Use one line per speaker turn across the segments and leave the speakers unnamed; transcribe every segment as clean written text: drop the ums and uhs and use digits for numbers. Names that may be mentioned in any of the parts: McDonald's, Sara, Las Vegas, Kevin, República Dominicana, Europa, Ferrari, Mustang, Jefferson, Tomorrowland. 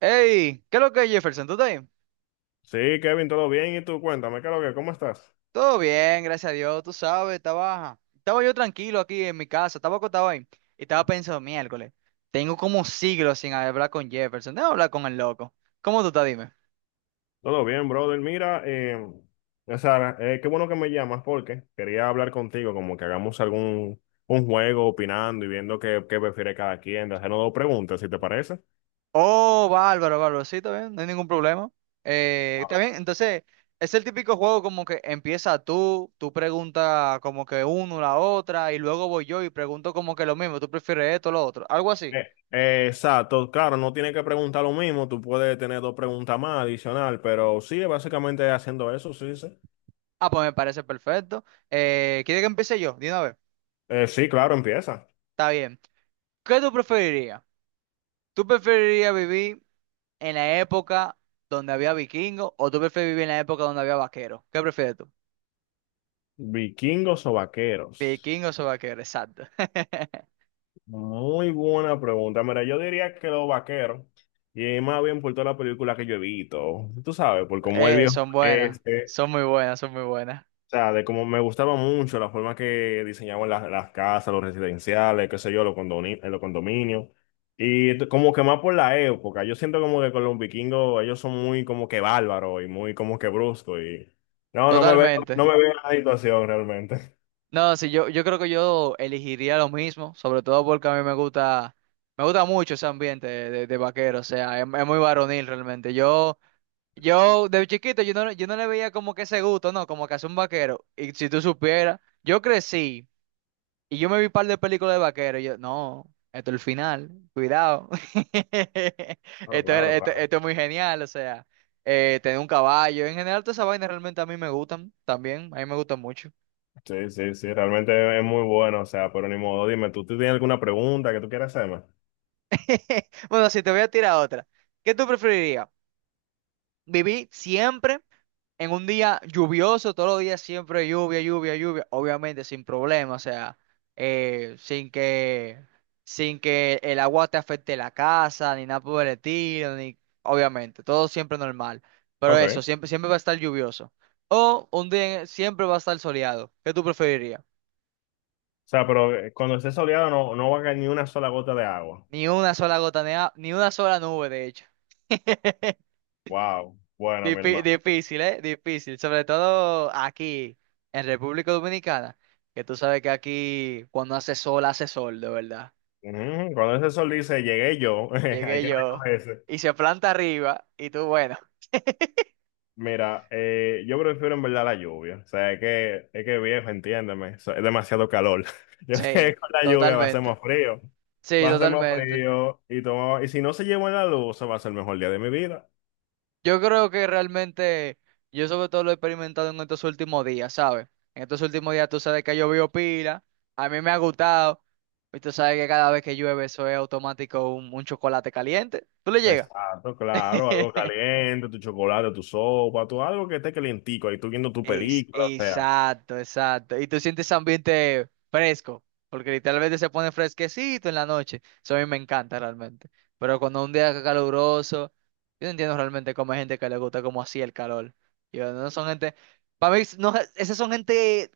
Hey, ¿qué es lo que es Jefferson? ¿Tú estás bien?
Sí, Kevin, todo bien. ¿Y tú? Cuéntame, ¿qué es lo que, ¿cómo estás?
Todo bien, gracias a Dios, tú sabes, estaba yo tranquilo aquí en mi casa, estaba acostado ahí y estaba pensando, miércoles, tengo como siglos sin hablar con Jefferson, debo hablar con el loco. ¿Cómo tú estás? Dime.
Todo bien, brother. Mira, Sara, qué bueno que me llamas porque quería hablar contigo, como que hagamos algún un juego opinando y viendo qué prefiere cada quien, de hacernos dos preguntas, si te parece.
Oh, bárbaro, bárbaro, sí, está bien, no hay ningún problema. Está
Ah,
bien, entonces, es el típico juego como que empieza tú preguntas como que uno, la otra, y luego voy yo y pregunto como que lo mismo, tú prefieres esto, lo otro, algo así.
exacto, claro, no tienes que preguntar lo mismo, tú puedes tener dos preguntas más adicional, pero sí, básicamente haciendo eso, sí, sí.
Ah, pues me parece perfecto. ¿Quiere que empiece yo? Dime.
Sí, claro, empieza.
Está bien. ¿Qué tú preferirías? ¿Tú preferirías vivir en la época donde había vikingos o tú prefieres vivir en la época donde había vaqueros? ¿Qué prefieres tú?
¿Vikingos o vaqueros?
¿Vikingos o vaqueros? Exacto.
Muy buena pregunta. Mira, yo diría que los vaqueros, y más bien por toda la película que yo he visto, tú sabes, por cómo el viejo
Son buenas.
este,
Son muy buenas, son muy buenas.
o sea, de cómo me gustaba mucho la forma que diseñaban las casas, los residenciales, qué sé yo, los condominios, y como que más por la época, yo siento como que con los vikingos ellos son muy como que bárbaros y muy como que bruscos, y no me veo,
Totalmente.
no me veo en la situación realmente.
No, sí, yo creo que yo elegiría lo mismo, sobre todo porque a mí me gusta mucho ese ambiente de vaquero, o sea, es muy varonil realmente. Yo Yo, de chiquito, yo no le veía como que ese gusto, no, como que hace un vaquero. Y si tú supieras, yo crecí y yo me vi un par de películas de vaquero. Y yo, no, esto es el final, cuidado.
Claro, claro,
Esto,
claro.
esto es muy genial, o sea, tener un caballo. En general, todas esas vainas realmente a mí me gustan también, a mí me gustan mucho.
Sí, sí, sí, realmente es muy bueno, o sea, pero ni modo, dime, ¿tú tienes alguna pregunta que tú quieras hacerme?
Bueno, si te voy a tirar otra, ¿qué tú preferirías? ¿Vivir siempre en un día lluvioso, todos los días siempre lluvia, lluvia, lluvia, obviamente sin problema, o sea, eh, sin que, sin que el agua te afecte la casa, ni nada por el estilo, ni, obviamente, todo siempre normal, pero
Ok,
eso,
o
siempre, siempre va a estar lluvioso? O un día siempre va a estar soleado, ¿qué tú preferirías?
sea, pero cuando esté soleado no va a caer ni una sola gota de agua.
Ni una sola gota, ni una sola nube, de hecho.
Wow, bueno, mi hermano.
Difícil, ¿eh? Difícil. Sobre todo aquí, en República Dominicana, que tú sabes que aquí cuando hace sol, de verdad.
Ujú. Cuando ese sol dice, llegué yo, hay
Llegué
que
yo
recogerse.
y se planta arriba y tú, bueno,
Mira, yo prefiero en verdad la lluvia, o sea, es que viejo, entiéndeme, o sea, es demasiado calor. Yo sé
sí,
que con la lluvia va a ser
totalmente.
más frío,
Sí,
va a ser más
totalmente.
frío, y, y si no se lleva la luz, se va a ser el mejor día de mi vida.
Yo creo que realmente, yo sobre todo lo he experimentado en estos últimos días, ¿sabes? En estos últimos días tú sabes que ha llovido pila, a mí me ha gustado, y tú sabes que cada vez que llueve eso es automático un chocolate caliente. ¿Tú le llegas?
Exacto, claro, algo caliente, tu chocolate, tu sopa, tu, algo que esté calientico, ahí tú viendo tu película, o sea.
Exacto, exacto. Y tú sientes ese ambiente fresco, porque literalmente se pone fresquecito en la noche. Eso a mí me encanta realmente. Pero cuando un día caluroso, yo no entiendo realmente cómo hay gente que le gusta como así el calor. Yo no son gente, para mí, no, esas son gente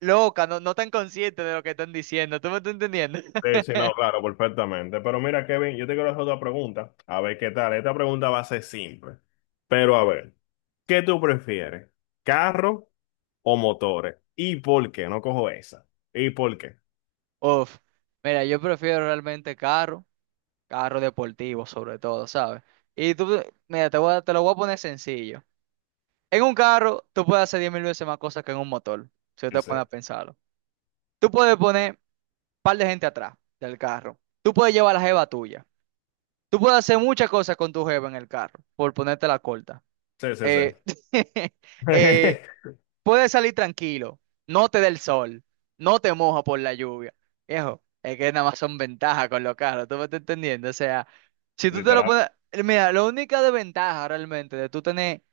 loca, no, no tan consciente de lo que están diciendo. ¿Tú me estás entendiendo?
Sí, sí, no, claro, perfectamente. Pero mira, Kevin, yo te quiero hacer otra pregunta, a ver qué tal. Esta pregunta va a ser simple, pero a ver, ¿qué tú prefieres? ¿Carro o motores? ¿Y por qué? No cojo esa. ¿Y por qué?
Uf, mira, yo prefiero realmente carro, carro deportivo sobre todo, ¿sabes? Y tú, mira, te lo voy a poner sencillo. En un carro, tú puedes hacer 10.000 veces más cosas que en un motor, si tú te pones a
Sí,
pensarlo. Tú puedes poner un par de gente atrás del carro. Tú puedes llevar la jeva tuya. Tú puedes hacer muchas cosas con tu jeva en el carro, por ponerte la corta.
sí, sí, sí.
Eh, eh, puedes salir tranquilo, no te da el sol, no te moja por la lluvia. Viejo, es que nada más son ventajas con los carros, ¿tú me estás entendiendo? O sea, si tú te lo
Literal.
pones... Mira, la única desventaja realmente de tú tener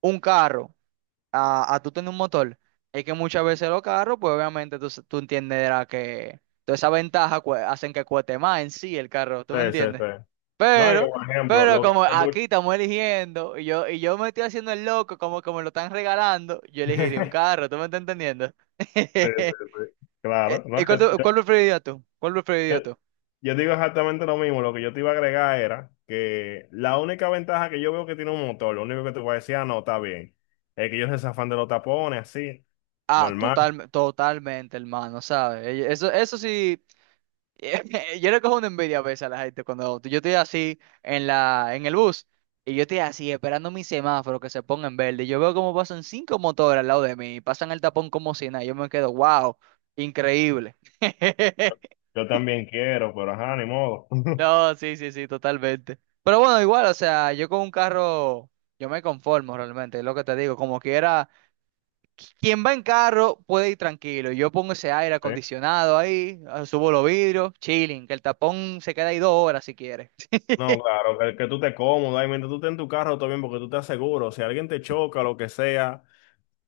un carro a tú tener un motor. Es que muchas veces los carros, pues obviamente tú entenderás que toda esa ventaja hacen que cueste más en sí el carro, ¿tú
Sí,
me
sí, sí.
entiendes?
No, y
Pero,
por ejemplo,
pero
lo que
como
hace mucho.
aquí estamos eligiendo y yo me estoy haciendo el loco como que me lo están regalando, yo elegiría un carro, ¿tú me estás entendiendo?
Sí, sí, sí. Claro, no,
¿Y cuál preferirías tú? ¿Cuál
yo-
preferirías tú?
yo digo exactamente lo mismo, lo que yo te iba a agregar era que la única ventaja que yo veo que tiene un motor, lo único que te voy a decir, ah, no, está bien, es que ellos se zafan de los tapones, así,
Ah,
normal.
total, totalmente, hermano, ¿sabes? Eso sí. Yo le cojo una envidia a veces a la gente cuando yo estoy así en en el bus y yo estoy así esperando mi semáforo que se ponga en verde. Y yo veo cómo pasan cinco motores al lado de mí y pasan el tapón como si nada. Y yo me quedo, wow, increíble.
Yo también quiero, pero ajá, ni modo.
No, sí, sí, sí, totalmente. Pero bueno, igual, o sea, yo con un carro, yo me conformo realmente, es lo que te digo. Como quiera, quien va en carro puede ir tranquilo. Yo pongo ese aire
Sí.
acondicionado ahí, ah, subo los vidrios, chilling, que el tapón se queda ahí dos horas si quiere.
No, claro, que tú te cómodo, ahí mientras tú estés en tu carro, todo bien, porque tú estás seguro. Si alguien te choca, lo que sea,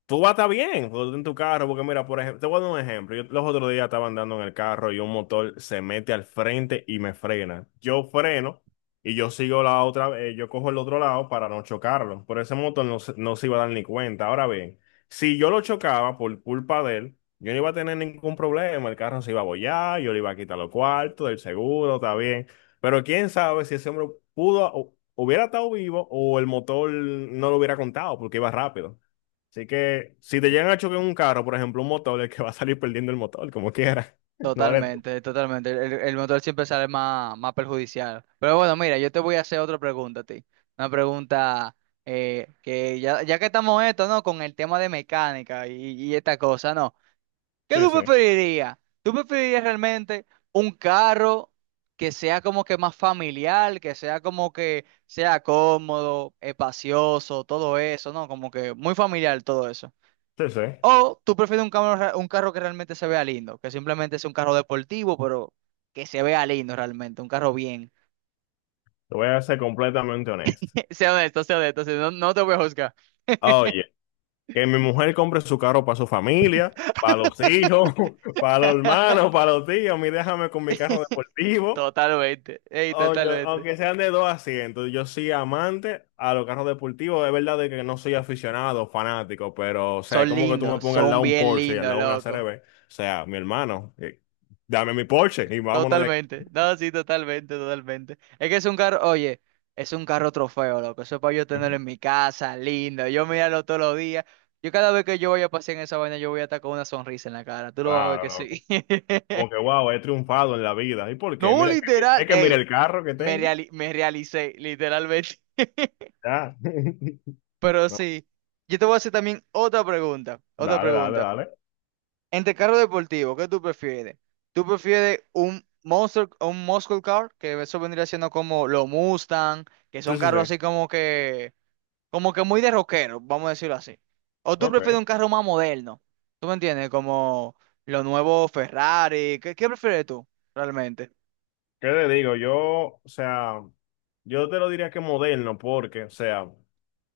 tú vas a estar bien cuando tú en tu carro, porque mira, por ejemplo, te voy a dar un ejemplo. Yo los otros días estaba andando en el carro y un motor se mete al frente y me frena. Yo freno y yo sigo yo cojo el otro lado para no chocarlo. Pero ese motor no, no se iba a dar ni cuenta. Ahora bien, si yo lo chocaba por culpa de él, yo no iba a tener ningún problema. El carro se iba a bollar, yo le iba a quitar los cuartos, del seguro, está bien. Pero quién sabe si ese hombre hubiera estado vivo o el motor no lo hubiera contado porque iba rápido. Así que si te llegan a chocar un carro, por ejemplo, un motor, el que va a salir perdiendo el motor, como quiera. No eres tú.
Totalmente, totalmente. El motor siempre sale más, más perjudicial. Pero bueno, mira, yo te voy a hacer otra pregunta a ti. Una pregunta, que ya que estamos esto, ¿no? Con el tema de mecánica y esta cosa, ¿no? ¿Qué
Sí,
tú
sí.
preferirías? ¿Tú preferirías realmente un carro que sea como que más familiar, que sea como que sea cómodo, espacioso, todo eso, ¿no? Como que muy familiar todo eso?
Sí, sí. Te
O tú prefieres un un carro que realmente se vea lindo, que simplemente es un carro deportivo, pero que se vea lindo realmente, un carro bien.
voy a ser completamente honesto.
Sea honesto, si no, no te voy a juzgar.
Oye, que mi mujer compre su carro para su familia, para los hijos, para los hermanos, para los tíos. A mí déjame con mi carro deportivo.
Totalmente, ey, totalmente.
Aunque sean de dos asientos, yo soy amante a los carros deportivos. Es verdad de que no soy aficionado, fanático, pero, o sea, es
Son
como que tú me
lindos,
pongas al
son
lado un
bien
Porsche y al
lindos,
lado una
loco.
CRB. O sea, mi hermano, dame mi Porsche y vámonos de aquí.
Totalmente. No, sí, totalmente, totalmente. Es que es un carro, oye, es un carro trofeo, loco. Eso es para yo tenerlo en mi casa, lindo. Yo mirarlo todos los días. Yo cada vez que yo vaya a pasear en esa vaina, yo voy a estar con una sonrisa en la cara. Tú lo vas a ver
Claro,
que
loco.
sí.
Como que, wow, he triunfado en la vida. ¿Y por qué?
No,
Mira, mira
literal.
es que mira
Ey,
el carro que tengo.
me realicé, literalmente.
Ya.
Pero
No,
sí. Yo te voy a hacer también otra pregunta. Otra
dale, dale,
pregunta.
dale.
Entre carro deportivo, ¿qué tú prefieres? ¿Tú prefieres un Monster, un Muscle Car, que eso vendría siendo como los Mustang, que
Sí,
son
sí,
carros
sí.
así como que muy de rockero, vamos a decirlo así? ¿O tú
Ok.
prefieres
¿Qué
un carro más moderno? ¿Tú me entiendes? Como los nuevos Ferrari, ¿qué, qué prefieres tú realmente?
te digo? Yo, o sea, yo te lo diría que moderno, porque, o sea,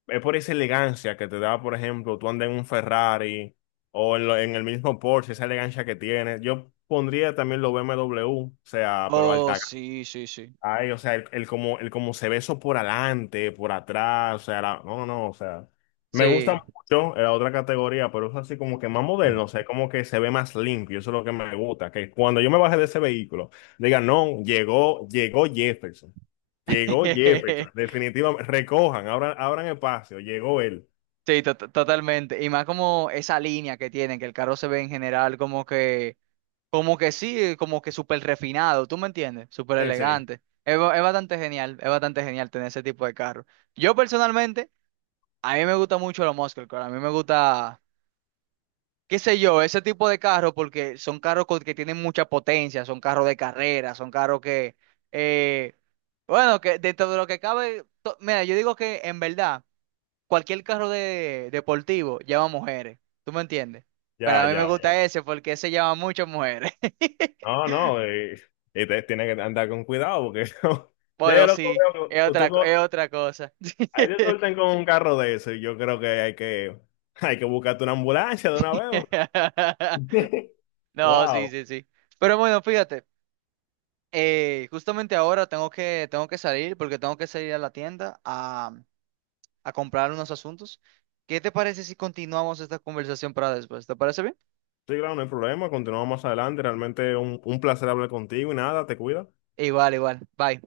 es por esa elegancia que te da, por ejemplo, tú andas en un Ferrari en el mismo Porsche, esa elegancia que tiene. Yo pondría también los BMW, o sea, pero
Oh,
alta
sí, sí, sí.
ay, o sea, el como se ve eso por adelante, por atrás, o sea, no, no, o sea, me gusta
Sí.
mucho la otra categoría, pero es así como que más moderno, o sea, como que se ve más limpio, eso es lo que me gusta, que cuando yo me baje de ese vehículo, digan, no, llegó, llegó Jefferson, definitivamente, recojan, abran, abran espacio, llegó él,
Sí, totalmente. Y más como esa línea que tienen, que el carro se ve en general como que como que sí, como que súper refinado, ¿tú me entiendes? Súper
sí, sí,
elegante. Es bastante genial tener ese tipo de carro. Yo personalmente, a mí me gusta mucho los muscle car, a mí me gusta, qué sé yo, ese tipo de carros porque son que tienen mucha potencia, son carros de carrera, son carros que, eh, bueno, que dentro de lo que cabe, mira, yo digo que en verdad, cualquier carro deportivo lleva mujeres, ¿tú me entiendes? Pero
ya,
a mí
ya,
me
ya,
gusta ese porque ese lleva muchas mujeres.
no, no, y ustedes tienen que andar con cuidado, porque ya yo
Bueno,
lo
sí,
veo.
es es otra cosa.
Ahí te sueltan con un carro de eso. Yo creo que hay que buscarte una ambulancia de una vez.
No, sí,
Wow.
sí, sí. Pero bueno, fíjate, justamente ahora tengo que salir porque tengo que salir a la tienda a comprar unos asuntos. ¿Qué te parece si continuamos esta conversación para después? ¿Te parece bien?
Sí, claro, no hay problema. Continuamos más adelante. Realmente un placer hablar contigo y nada, te cuida.
Igual, igual. Bye.